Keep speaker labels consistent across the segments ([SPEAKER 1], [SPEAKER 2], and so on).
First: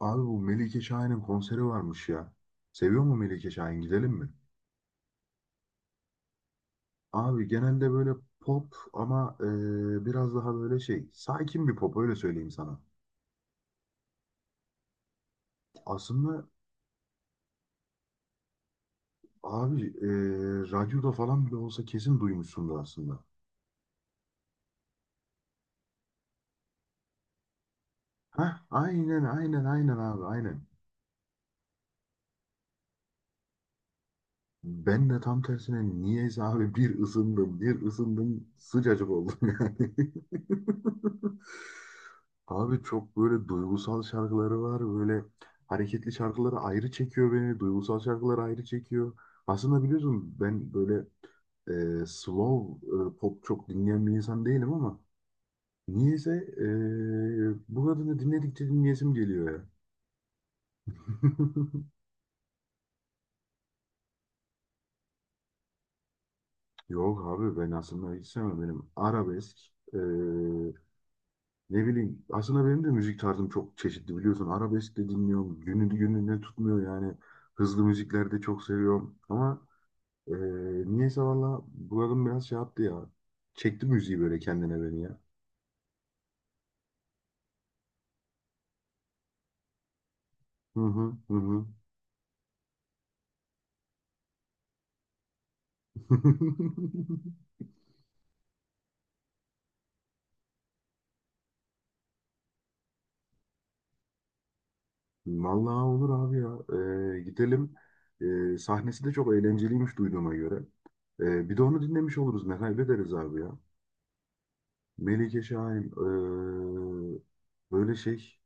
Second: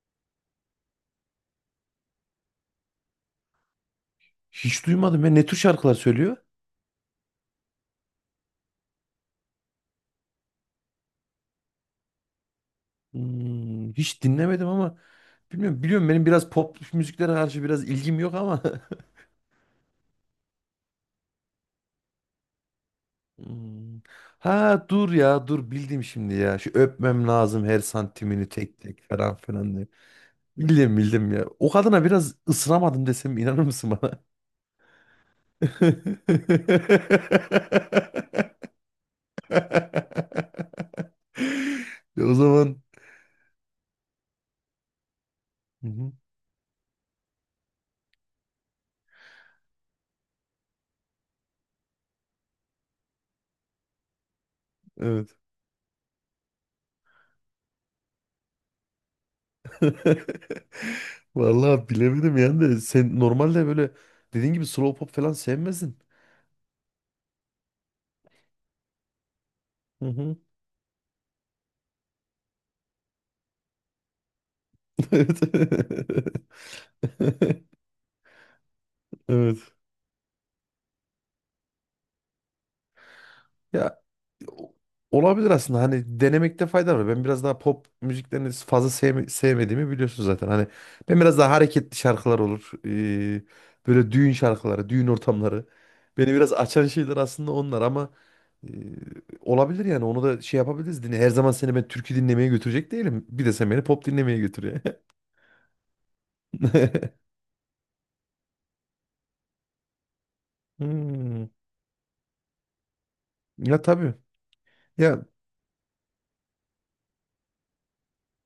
[SPEAKER 1] Abi bu Melike Şahin'in konseri varmış ya. Seviyor mu Melike Şahin? Gidelim mi?
[SPEAKER 2] Hiç duymadım ya. Ne tür şarkılar söylüyor?
[SPEAKER 1] Abi genelde böyle pop ama biraz daha böyle şey sakin bir pop öyle söyleyeyim sana.
[SPEAKER 2] Hmm, hiç dinlemedim ama bilmiyorum. Biliyorum benim
[SPEAKER 1] Aslında
[SPEAKER 2] biraz pop müziklere karşı biraz ilgim yok ama.
[SPEAKER 1] abi radyoda falan bile olsa kesin duymuşsundur aslında.
[SPEAKER 2] Hmm. Ha dur ya dur bildim şimdi ya. Şu öpmem lazım her santimini
[SPEAKER 1] Heh
[SPEAKER 2] tek tek
[SPEAKER 1] aynen
[SPEAKER 2] falan
[SPEAKER 1] aynen
[SPEAKER 2] filan diye.
[SPEAKER 1] aynen abi aynen.
[SPEAKER 2] Bildim ya. O kadına biraz ısınamadım desem inanır mısın bana?
[SPEAKER 1] Ben de tam tersine niyeyse abi bir ısındım bir ısındım sıcacık oldum yani.
[SPEAKER 2] Ya o zaman
[SPEAKER 1] Abi çok böyle duygusal şarkıları var. Böyle
[SPEAKER 2] hı hı,
[SPEAKER 1] hareketli şarkıları ayrı çekiyor beni. Duygusal şarkıları ayrı çekiyor. Aslında biliyorsun ben böyle slow pop çok dinleyen bir insan değilim ama
[SPEAKER 2] evet.
[SPEAKER 1] niyeyse bu kadını dinledikçe dinleyesim geliyor ya.
[SPEAKER 2] Vallahi bilemedim yani de sen normalde böyle dediğin gibi slow pop falan sevmezsin.
[SPEAKER 1] Yok abi ben aslında hiç sevmem. Benim arabesk e,
[SPEAKER 2] Hı hı.
[SPEAKER 1] ne bileyim aslında benim de müzik tarzım çok çeşitli biliyorsun. Arabesk de dinliyorum. Günü
[SPEAKER 2] Evet.
[SPEAKER 1] gününe tutmuyor yani. Hızlı müzikler de çok seviyorum. Ama
[SPEAKER 2] Evet.
[SPEAKER 1] Ee, niyeyse valla buranın biraz şey yaptı ya. Çekti
[SPEAKER 2] Ya
[SPEAKER 1] müziği böyle
[SPEAKER 2] o-
[SPEAKER 1] kendine beni ya.
[SPEAKER 2] olabilir aslında hani denemekte fayda var. Ben biraz daha pop müziklerini fazla sevmediğimi biliyorsun zaten. Hani
[SPEAKER 1] Hı hı
[SPEAKER 2] ben
[SPEAKER 1] hı
[SPEAKER 2] biraz daha
[SPEAKER 1] hı.
[SPEAKER 2] hareketli şarkılar olur. Böyle düğün şarkıları, düğün ortamları. Beni biraz açan şeyler aslında onlar ama ee, olabilir yani onu da şey yapabiliriz. Dinle. Her zaman seni ben türkü dinlemeye götürecek değilim. Bir de sen beni pop dinlemeye götür ya.
[SPEAKER 1] Vallahi olur abi ya. Ee, gidelim. Sahnesi de çok eğlenceliymiş duyduğuma göre.
[SPEAKER 2] Hmm.
[SPEAKER 1] Bir de onu dinlemiş oluruz. Ne kaybederiz abi ya.
[SPEAKER 2] Ya tabii. Ya
[SPEAKER 1] Melike Şahin. Böyle şey.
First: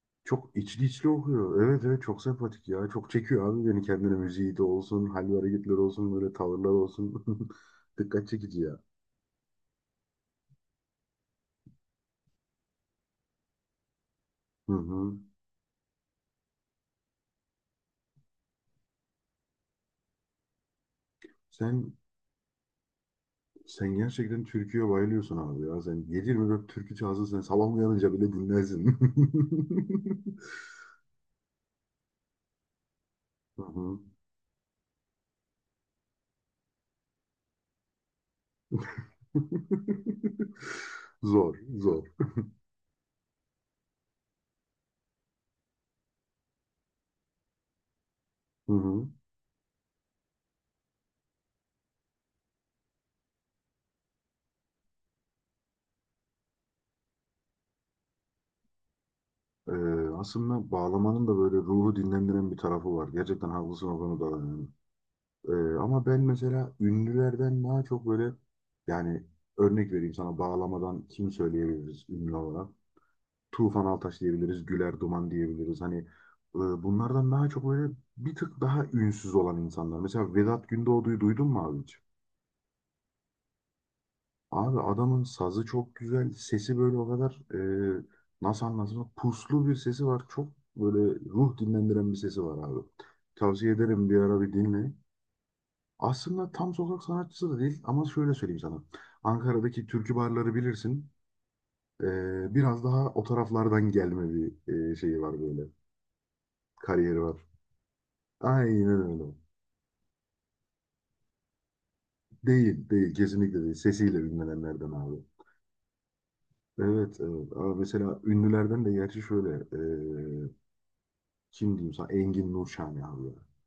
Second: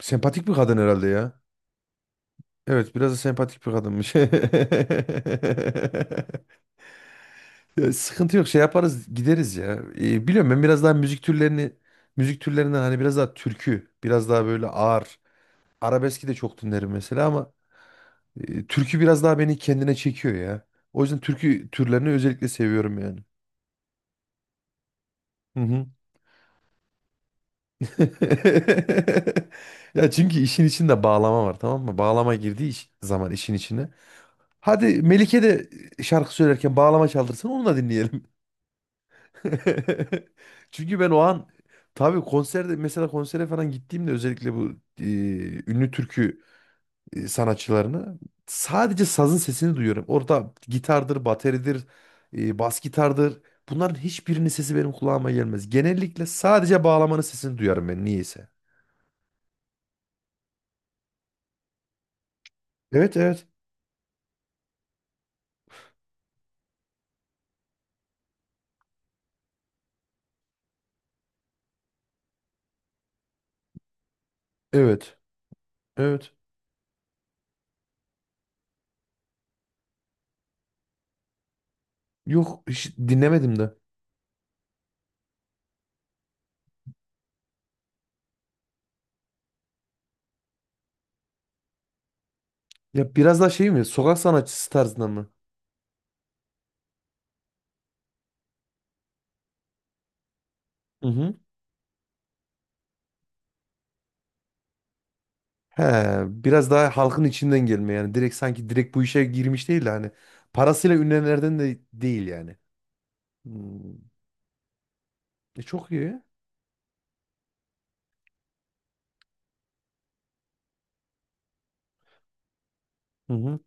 [SPEAKER 2] sempatik bir
[SPEAKER 1] Çok
[SPEAKER 2] kadın
[SPEAKER 1] içli
[SPEAKER 2] herhalde
[SPEAKER 1] içli
[SPEAKER 2] ya.
[SPEAKER 1] okuyor. Evet evet çok sempatik ya.
[SPEAKER 2] Evet
[SPEAKER 1] Çok
[SPEAKER 2] biraz da
[SPEAKER 1] çekiyor
[SPEAKER 2] sempatik
[SPEAKER 1] abi
[SPEAKER 2] bir
[SPEAKER 1] beni
[SPEAKER 2] kadınmış.
[SPEAKER 1] kendine müziği de olsun. Hal ve hareketler olsun. Böyle tavırlar olsun.
[SPEAKER 2] Ya,
[SPEAKER 1] Dikkat
[SPEAKER 2] sıkıntı yok şey
[SPEAKER 1] çekici ya.
[SPEAKER 2] yaparız gideriz ya. Biliyorum ben biraz daha müzik türlerinden hani biraz daha türkü biraz daha böyle
[SPEAKER 1] Hı hı.
[SPEAKER 2] ağır. Arabeski de çok dinlerim mesela ama türkü biraz daha beni kendine çekiyor ya. O yüzden türkü
[SPEAKER 1] Sen
[SPEAKER 2] türlerini özellikle seviyorum yani.
[SPEAKER 1] Sen gerçekten türküye bayılıyorsun
[SPEAKER 2] Hı
[SPEAKER 1] abi ya.
[SPEAKER 2] hı.
[SPEAKER 1] Sen yedi yirmi 24 türkü çalsın sen sabah uyanınca bile dinlersin.
[SPEAKER 2] Ya çünkü işin içinde bağlama var, tamam mı? Bağlama girdiği zaman işin
[SPEAKER 1] Hı
[SPEAKER 2] içine.
[SPEAKER 1] hı.
[SPEAKER 2] Hadi Melike de şarkı söylerken bağlama çaldırsın, onu da dinleyelim. Çünkü ben o an
[SPEAKER 1] Zor, zor.
[SPEAKER 2] tabii konserde mesela konsere falan gittiğimde özellikle bu e, ünlü türkü sanatçılarını
[SPEAKER 1] Hı
[SPEAKER 2] sadece
[SPEAKER 1] hı.
[SPEAKER 2] sazın sesini duyuyorum. Orada gitardır, bateridir, bas gitardır. Bunların hiçbirinin sesi benim kulağıma gelmez. Genellikle sadece bağlamanın sesini duyarım ben niyeyse.
[SPEAKER 1] Ee, aslında bağlamanın da böyle ruhu dinlendiren bir tarafı var.
[SPEAKER 2] Evet,
[SPEAKER 1] Gerçekten haklısın o konuda. Da yani. Ee, ama ben mesela ünlülerden daha çok böyle yani örnek vereyim sana bağlamadan kim söyleyebiliriz ünlü olarak? Tufan Altaş diyebiliriz, Güler
[SPEAKER 2] evet.
[SPEAKER 1] Duman diyebiliriz. Hani
[SPEAKER 2] Evet.
[SPEAKER 1] bunlardan daha çok böyle bir tık daha ünsüz olan insanlar. Mesela Vedat Gündoğdu'yu duydun mu abi hiç?
[SPEAKER 2] Yok hiç dinlemedim de.
[SPEAKER 1] Abi adamın sazı çok güzel, sesi böyle o kadar e, nasıl anlatayım? Puslu bir sesi var. Çok böyle ruh dinlendiren bir sesi var abi.
[SPEAKER 2] Ya biraz daha şey
[SPEAKER 1] Tavsiye
[SPEAKER 2] mi?
[SPEAKER 1] ederim bir
[SPEAKER 2] Sokak
[SPEAKER 1] ara bir
[SPEAKER 2] sanatçısı
[SPEAKER 1] dinle.
[SPEAKER 2] tarzında mı?
[SPEAKER 1] Aslında tam sokak sanatçısı da değil ama şöyle söyleyeyim sana. Ankara'daki türkü barları
[SPEAKER 2] Hı
[SPEAKER 1] bilirsin.
[SPEAKER 2] hı.
[SPEAKER 1] E, biraz daha o taraflardan gelme bir şeyi var böyle.
[SPEAKER 2] He, biraz daha
[SPEAKER 1] Kariyeri
[SPEAKER 2] halkın
[SPEAKER 1] var.
[SPEAKER 2] içinden gelme yani. Direkt sanki
[SPEAKER 1] Aynen
[SPEAKER 2] direkt bu işe
[SPEAKER 1] öyle.
[SPEAKER 2] girmiş değil de hani. Parasıyla ünlenenlerden de değil yani.
[SPEAKER 1] Değil, değil. Kesinlikle
[SPEAKER 2] Hmm.
[SPEAKER 1] değil. Sesiyle ünlenenlerden abi.
[SPEAKER 2] E, çok iyi.
[SPEAKER 1] Evet, evet. Abi mesela ünlülerden de gerçi şöyle. Kim diyeyim sana? Engin Nurşani abi
[SPEAKER 2] Hı
[SPEAKER 1] ya.
[SPEAKER 2] hı.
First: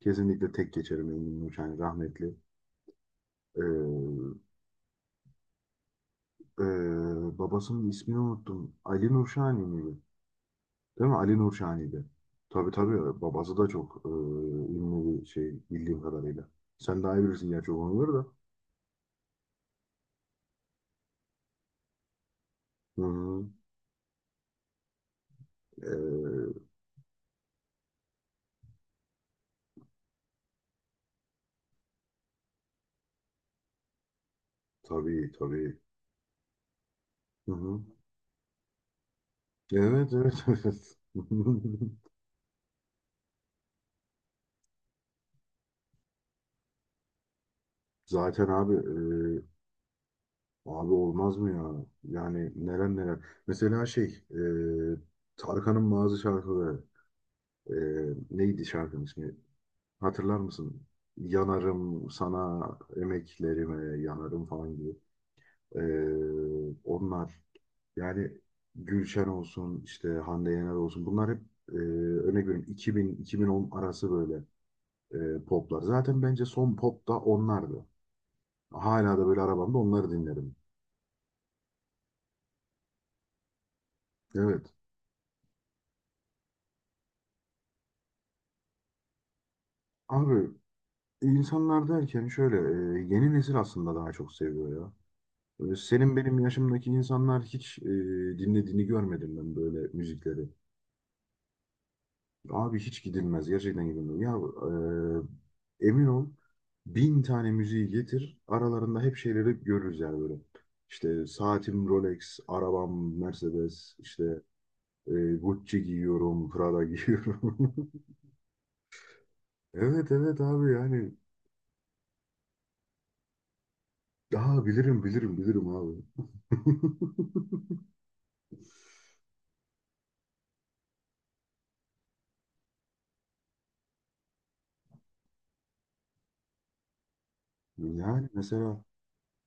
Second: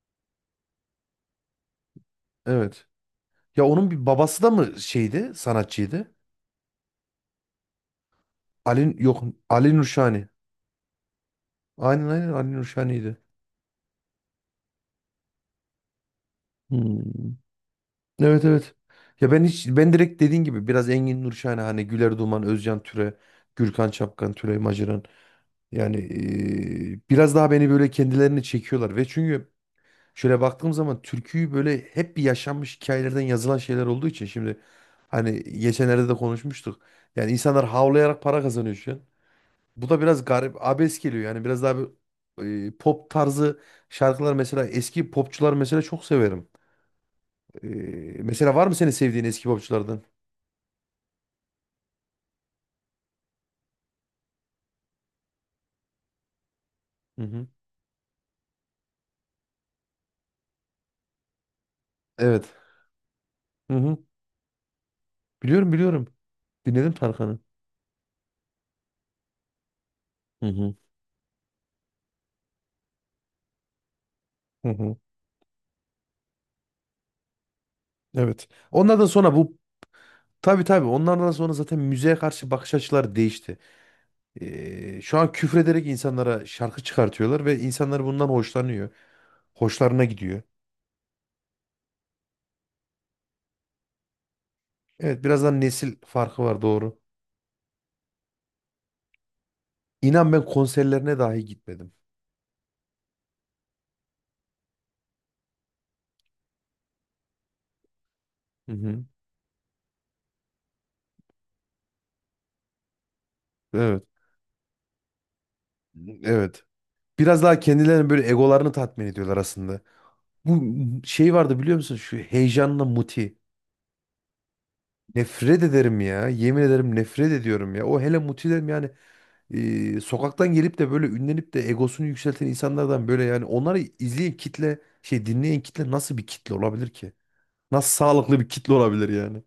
[SPEAKER 1] Kesinlikle tek geçerim Engin Nurşani rahmetli.
[SPEAKER 2] Evet. Ya onun bir
[SPEAKER 1] Eee,
[SPEAKER 2] babası da mı şeydi? Sanatçıydı.
[SPEAKER 1] eee, babasının ismini unuttum.
[SPEAKER 2] Ali
[SPEAKER 1] Ali
[SPEAKER 2] yok,
[SPEAKER 1] Nurşani
[SPEAKER 2] Ali
[SPEAKER 1] miydi?
[SPEAKER 2] Nurşani.
[SPEAKER 1] Değil mi? Ali Nurşani'ydi.
[SPEAKER 2] Aynen aynen Ali
[SPEAKER 1] Tabii
[SPEAKER 2] Nurşani'ydi.
[SPEAKER 1] tabii. Babası da çok ünlü bir şey bildiğim kadarıyla. Sen daha iyi
[SPEAKER 2] Hmm.
[SPEAKER 1] bilirsin gerçi o konuları da.
[SPEAKER 2] Evet evet. Ya ben hiç ben direkt dediğin gibi biraz Engin Nurşahine hani Güler Duman, Özcan
[SPEAKER 1] Hı
[SPEAKER 2] Türe,
[SPEAKER 1] hı.
[SPEAKER 2] Gürkan Çapkan, Tülay Maciran yani
[SPEAKER 1] Eee,
[SPEAKER 2] biraz daha beni böyle kendilerini çekiyorlar ve çünkü şöyle baktığım zaman türküyü böyle hep bir yaşanmış hikayelerden yazılan şeyler olduğu için şimdi
[SPEAKER 1] tabii
[SPEAKER 2] hani
[SPEAKER 1] tabii.
[SPEAKER 2] geçenlerde de konuşmuştuk. Yani
[SPEAKER 1] Hı
[SPEAKER 2] insanlar
[SPEAKER 1] hı.
[SPEAKER 2] havlayarak para kazanıyor şu an. Bu da
[SPEAKER 1] Evet
[SPEAKER 2] biraz
[SPEAKER 1] evet
[SPEAKER 2] garip,
[SPEAKER 1] evet.
[SPEAKER 2] abes geliyor yani biraz daha bir pop tarzı şarkılar mesela eski popçular mesela çok severim.
[SPEAKER 1] Zaten
[SPEAKER 2] Mesela var mı
[SPEAKER 1] abi
[SPEAKER 2] senin sevdiğin
[SPEAKER 1] e,
[SPEAKER 2] eski popçulardan?
[SPEAKER 1] abi olmaz mı ya? Yani neler neler. Mesela şey e, Tarkan'ın bazı şarkıları
[SPEAKER 2] Hı hı.
[SPEAKER 1] e, neydi şarkının ismi? Hatırlar mısın? Yanarım
[SPEAKER 2] Evet.
[SPEAKER 1] sana
[SPEAKER 2] Hı hı.
[SPEAKER 1] emeklerime yanarım falan gibi.
[SPEAKER 2] Biliyorum
[SPEAKER 1] E,
[SPEAKER 2] biliyorum. Dinledim Tarkan'ı.
[SPEAKER 1] onlar yani Gülşen olsun işte
[SPEAKER 2] Hı
[SPEAKER 1] Hande Yener
[SPEAKER 2] hı.
[SPEAKER 1] olsun bunlar hep örnek veriyorum 2000-2010 arası böyle
[SPEAKER 2] Hı hı.
[SPEAKER 1] poplar. Zaten bence son pop da onlardı.
[SPEAKER 2] Evet. Onlardan
[SPEAKER 1] Hala da
[SPEAKER 2] sonra
[SPEAKER 1] böyle
[SPEAKER 2] bu
[SPEAKER 1] arabamda onları dinlerim.
[SPEAKER 2] tabii tabii onlardan sonra zaten müziğe karşı bakış açıları değişti.
[SPEAKER 1] Evet.
[SPEAKER 2] Şu an küfrederek insanlara şarkı çıkartıyorlar ve insanlar bundan hoşlanıyor. Hoşlarına gidiyor.
[SPEAKER 1] Abi insanlar derken şöyle yeni nesil aslında daha çok seviyor ya.
[SPEAKER 2] Evet birazdan
[SPEAKER 1] Böyle
[SPEAKER 2] nesil
[SPEAKER 1] senin benim
[SPEAKER 2] farkı var,
[SPEAKER 1] yaşımdaki
[SPEAKER 2] doğru.
[SPEAKER 1] insanlar hiç dinlediğini görmedim ben böyle
[SPEAKER 2] İnan ben
[SPEAKER 1] müzikleri.
[SPEAKER 2] konserlerine dahi gitmedim.
[SPEAKER 1] Abi hiç gidilmez gerçekten gidilmez. Ya emin ol bin tane müziği getir
[SPEAKER 2] Hı
[SPEAKER 1] aralarında
[SPEAKER 2] hı.
[SPEAKER 1] hep şeyleri görürüz yani böyle. İşte saatim Rolex, arabam Mercedes,
[SPEAKER 2] Evet.
[SPEAKER 1] işte Gucci giyiyorum,
[SPEAKER 2] Evet.
[SPEAKER 1] Prada
[SPEAKER 2] Biraz
[SPEAKER 1] giyiyorum.
[SPEAKER 2] daha kendilerini böyle egolarını tatmin ediyorlar aslında.
[SPEAKER 1] Evet evet
[SPEAKER 2] Bu
[SPEAKER 1] abi yani
[SPEAKER 2] şey vardı biliyor musun? Şu heyecanla Muti.
[SPEAKER 1] daha bilirim bilirim
[SPEAKER 2] Nefret
[SPEAKER 1] bilirim abi.
[SPEAKER 2] ederim ya. Yemin ederim nefret ediyorum ya. O hele mutilerim yani sokaktan gelip de böyle ünlenip de egosunu yükselten insanlardan böyle yani onları izleyen kitle şey dinleyen kitle nasıl bir kitle olabilir ki? Nasıl
[SPEAKER 1] Yani
[SPEAKER 2] sağlıklı bir kitle
[SPEAKER 1] mesela
[SPEAKER 2] olabilir yani?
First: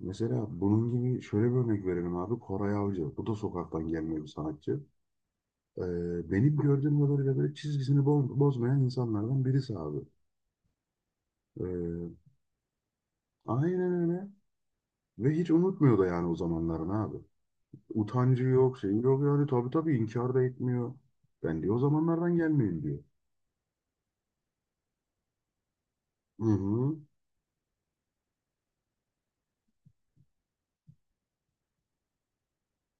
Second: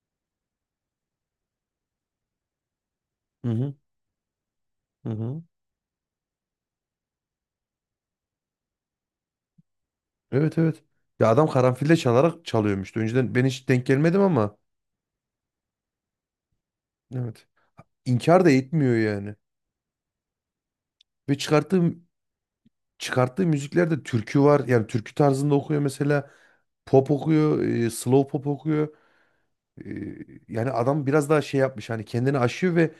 [SPEAKER 1] mesela bunun gibi şöyle bir örnek verelim abi. Koray Avcı. Bu da
[SPEAKER 2] Hı hı,
[SPEAKER 1] sokaktan gelme bir sanatçı.
[SPEAKER 2] hı hı.
[SPEAKER 1] Benim gördüğüm kadarıyla böyle çizgisini bozmayan insanlardan birisi abi.
[SPEAKER 2] Evet evet. Ya adam karanfille
[SPEAKER 1] Ee,
[SPEAKER 2] çalarak çalıyormuştu. Önceden ben hiç denk
[SPEAKER 1] aynen
[SPEAKER 2] gelmedim
[SPEAKER 1] öyle.
[SPEAKER 2] ama
[SPEAKER 1] Ve hiç unutmuyor da yani o zamanların abi.
[SPEAKER 2] evet.
[SPEAKER 1] Utancı
[SPEAKER 2] İnkar da
[SPEAKER 1] yok,
[SPEAKER 2] etmiyor
[SPEAKER 1] şey yok
[SPEAKER 2] yani.
[SPEAKER 1] yani tabii tabii inkar da etmiyor.
[SPEAKER 2] Ve
[SPEAKER 1] Ben diyor o zamanlardan gelmeyeyim diyor.
[SPEAKER 2] çıkarttığı müziklerde türkü var. Yani türkü tarzında okuyor mesela.
[SPEAKER 1] Hı hı.
[SPEAKER 2] Pop okuyor, slow pop okuyor. Ee, Yani adam biraz daha şey yapmış hani kendini aşıyor ve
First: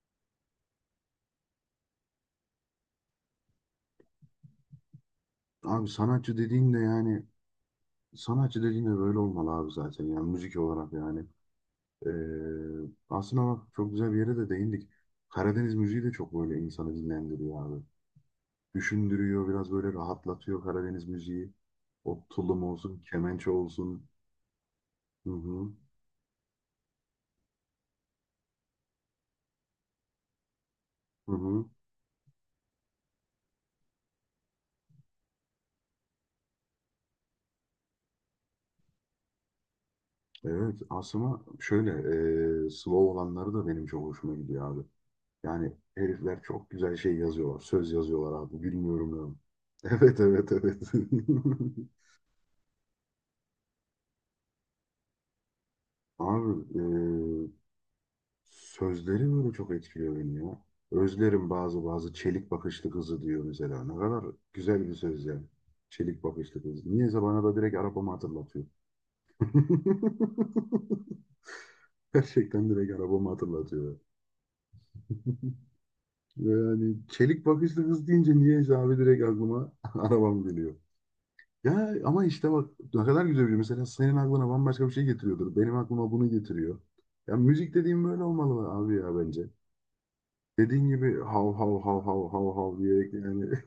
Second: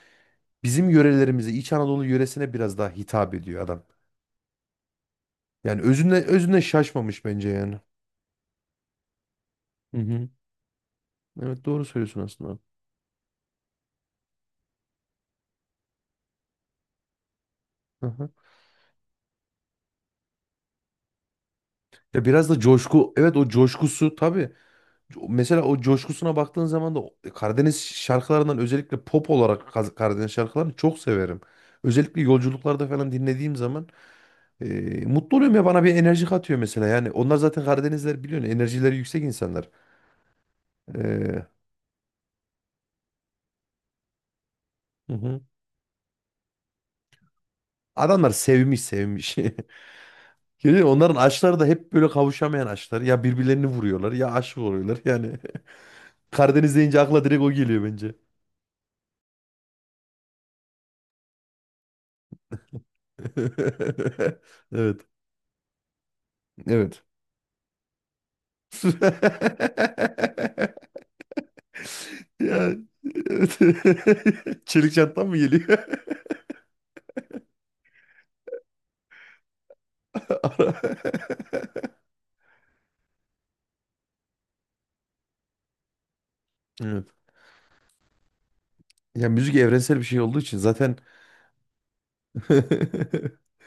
[SPEAKER 2] bizim yörelerimize İç Anadolu yöresine biraz daha hitap ediyor adam. Yani
[SPEAKER 1] Abi
[SPEAKER 2] özünde şaşmamış bence yani.
[SPEAKER 1] sanatçı dediğin de böyle olmalı abi
[SPEAKER 2] Hı
[SPEAKER 1] zaten
[SPEAKER 2] hı.
[SPEAKER 1] yani müzik olarak yani.
[SPEAKER 2] Evet doğru
[SPEAKER 1] Ee,
[SPEAKER 2] söylüyorsun aslında.
[SPEAKER 1] aslında bak çok güzel bir yere de değindik. Karadeniz müziği de çok böyle insanı dinlendiriyor abi.
[SPEAKER 2] Hı hı.
[SPEAKER 1] Düşündürüyor, biraz böyle rahatlatıyor Karadeniz müziği. O
[SPEAKER 2] Ya biraz da
[SPEAKER 1] tulum olsun,
[SPEAKER 2] coşku, evet o
[SPEAKER 1] kemençe olsun.
[SPEAKER 2] coşkusu tabii.
[SPEAKER 1] Hı
[SPEAKER 2] Mesela
[SPEAKER 1] hı,
[SPEAKER 2] o coşkusuna baktığın zaman da Karadeniz şarkılarından özellikle pop olarak Karadeniz şarkılarını çok
[SPEAKER 1] hı
[SPEAKER 2] severim.
[SPEAKER 1] hı.
[SPEAKER 2] Özellikle yolculuklarda falan dinlediğim zaman e, mutlu oluyorum ya bana bir enerji katıyor mesela. Yani onlar zaten Karadenizler biliyorsun enerjileri yüksek insanlar.
[SPEAKER 1] Evet, aslında
[SPEAKER 2] E,
[SPEAKER 1] şöyle slow olanları da benim çok hoşuma gidiyor abi.
[SPEAKER 2] Hı hı.
[SPEAKER 1] Yani herifler çok güzel şey yazıyorlar, söz
[SPEAKER 2] Adamlar
[SPEAKER 1] yazıyorlar abi.
[SPEAKER 2] sevmiş
[SPEAKER 1] Bilmiyorum ya.
[SPEAKER 2] sevmiş.
[SPEAKER 1] Evet, evet, evet.
[SPEAKER 2] Yani onların aşkları da hep böyle kavuşamayan aşklar. Ya birbirlerini vuruyorlar ya aşık oluyorlar. Yani
[SPEAKER 1] Abi
[SPEAKER 2] Karadeniz deyince akla direkt
[SPEAKER 1] ee,
[SPEAKER 2] o geliyor bence.
[SPEAKER 1] Sözleri böyle çok etkiliyor beni ya. Özlerim bazı bazı çelik bakışlı kızı diyor mesela. Ne kadar güzel bir
[SPEAKER 2] Evet.
[SPEAKER 1] söz yani. Çelik bakışlı kız.
[SPEAKER 2] Evet.
[SPEAKER 1] Niyeyse bana da direkt arabamı hatırlatıyor. Gerçekten
[SPEAKER 2] Ya,
[SPEAKER 1] direkt arabamı
[SPEAKER 2] evet.
[SPEAKER 1] hatırlatıyor.
[SPEAKER 2] Çelik çantam mı geliyor?
[SPEAKER 1] Yani çelik bakışlı kız deyince niyeyse abi direkt aklıma arabam geliyor.
[SPEAKER 2] Ara-
[SPEAKER 1] Ya ama işte bak ne kadar güzel bir şey. Mesela senin aklına bambaşka bir şey getiriyordur. Benim aklıma bunu getiriyor.
[SPEAKER 2] Evet.
[SPEAKER 1] Ya müzik dediğim böyle olmalı abi ya
[SPEAKER 2] Ya
[SPEAKER 1] bence.
[SPEAKER 2] müzik evrensel bir şey olduğu için
[SPEAKER 1] Dediğin
[SPEAKER 2] zaten
[SPEAKER 1] gibi hav hav hav hav hav hav diye yani.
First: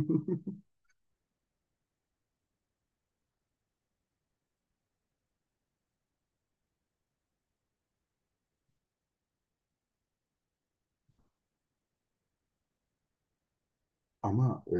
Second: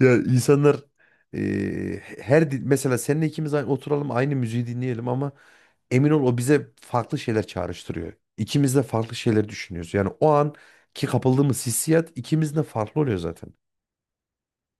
[SPEAKER 2] ya insanlar mesela seninle ikimiz aynı, oturalım aynı müziği dinleyelim ama emin ol o bize farklı şeyler çağrıştırıyor. İkimiz de farklı şeyler düşünüyoruz. Yani o an ki kapıldığımız hissiyat ikimizin de farklı oluyor zaten.
[SPEAKER 1] Ama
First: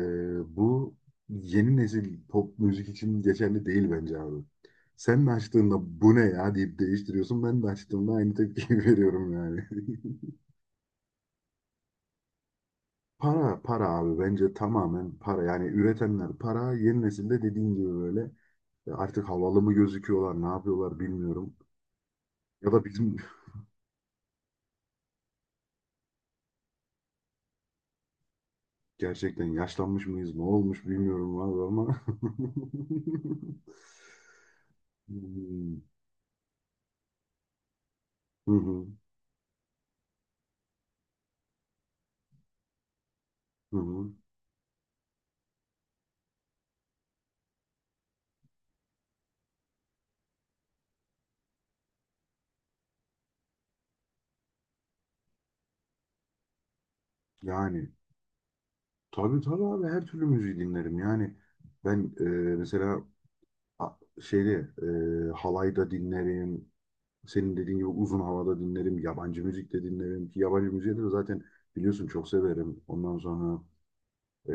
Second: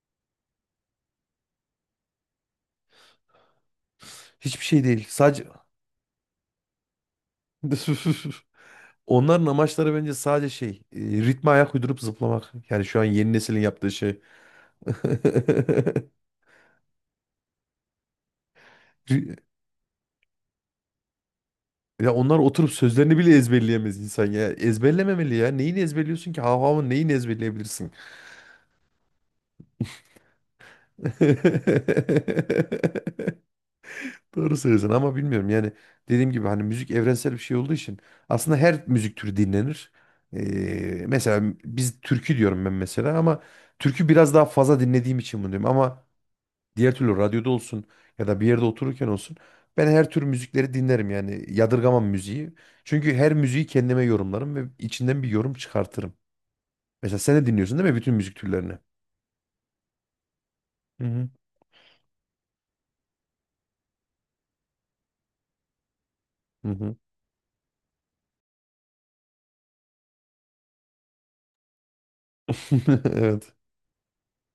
[SPEAKER 1] bu yeni nesil pop müzik için geçerli değil bence abi.
[SPEAKER 2] Hiçbir şey değil.
[SPEAKER 1] Sen de
[SPEAKER 2] Sadece
[SPEAKER 1] açtığında bu ne ya deyip değiştiriyorsun. Ben de açtığımda aynı tepkiyi veriyorum
[SPEAKER 2] onların
[SPEAKER 1] yani.
[SPEAKER 2] amaçları bence sadece şey, ritme ayak uydurup zıplamak. Yani şu an yeni
[SPEAKER 1] Para,
[SPEAKER 2] neslin
[SPEAKER 1] para
[SPEAKER 2] yaptığı
[SPEAKER 1] abi
[SPEAKER 2] şey.
[SPEAKER 1] bence tamamen para. Yani üretenler para. Yeni nesilde dediğin gibi böyle artık
[SPEAKER 2] Ri-
[SPEAKER 1] havalı mı gözüküyorlar, ne yapıyorlar bilmiyorum.
[SPEAKER 2] Ya onlar oturup
[SPEAKER 1] Ya da bizim
[SPEAKER 2] sözlerini bile ezberleyemez insan ya. Ezberlememeli ya. Neyini ezberliyorsun ki? Hav havın neyini ezberleyebilirsin?
[SPEAKER 1] gerçekten yaşlanmış mıyız, ne olmuş bilmiyorum abi ama.
[SPEAKER 2] Doğru söylüyorsun ama bilmiyorum yani
[SPEAKER 1] Hmm.
[SPEAKER 2] dediğim gibi hani müzik evrensel bir şey olduğu için
[SPEAKER 1] Hı
[SPEAKER 2] aslında her
[SPEAKER 1] hı,
[SPEAKER 2] müzik türü dinlenir. Mesela biz türkü diyorum ben mesela ama
[SPEAKER 1] hı
[SPEAKER 2] türkü
[SPEAKER 1] hı.
[SPEAKER 2] biraz daha fazla dinlediğim için bunu diyorum ama diğer türlü radyoda olsun ya da bir yerde otururken olsun ben her tür müzikleri dinlerim yani yadırgamam müziği. Çünkü her müziği kendime yorumlarım ve içinden bir yorum çıkartırım. Mesela sen de dinliyorsun değil
[SPEAKER 1] Yani
[SPEAKER 2] mi bütün müzik türlerini?
[SPEAKER 1] tabii tabii abi her türlü müziği dinlerim.
[SPEAKER 2] Hı hı.
[SPEAKER 1] Yani ben mesela a- şeyde halayda
[SPEAKER 2] Hı
[SPEAKER 1] dinlerim.
[SPEAKER 2] hı.
[SPEAKER 1] Senin dediğin gibi uzun havada dinlerim. Yabancı müzik de dinlerim. Ki yabancı müziği de zaten biliyorsun çok severim. Ondan
[SPEAKER 2] Evet.
[SPEAKER 1] sonra e,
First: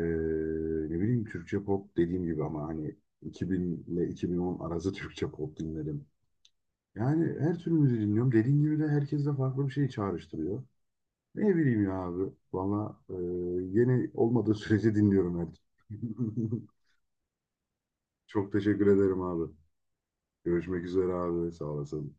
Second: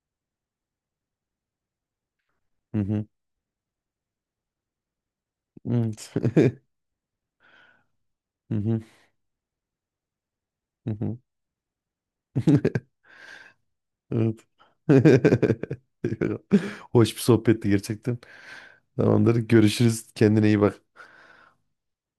[SPEAKER 1] ne bileyim Türkçe pop dediğim gibi ama
[SPEAKER 2] Hı
[SPEAKER 1] hani
[SPEAKER 2] hı.
[SPEAKER 1] 2000 ile 2010 arası Türkçe pop dinlerim.
[SPEAKER 2] Evet.
[SPEAKER 1] Yani her türlü müziği dinliyorum.
[SPEAKER 2] Hı
[SPEAKER 1] Dediğin gibi
[SPEAKER 2] hı.
[SPEAKER 1] de herkes de farklı bir şey çağrıştırıyor.
[SPEAKER 2] Hı hı.
[SPEAKER 1] Ne bileyim ya abi. Valla yeni
[SPEAKER 2] Evet.
[SPEAKER 1] olmadığı sürece dinliyorum her.
[SPEAKER 2] Hoş bir sohbetti gerçekten.
[SPEAKER 1] Çok teşekkür ederim
[SPEAKER 2] Tamamdır.
[SPEAKER 1] abi.
[SPEAKER 2] Görüşürüz. Kendine iyi bak.
[SPEAKER 1] Görüşmek üzere abi. Sağ olasın.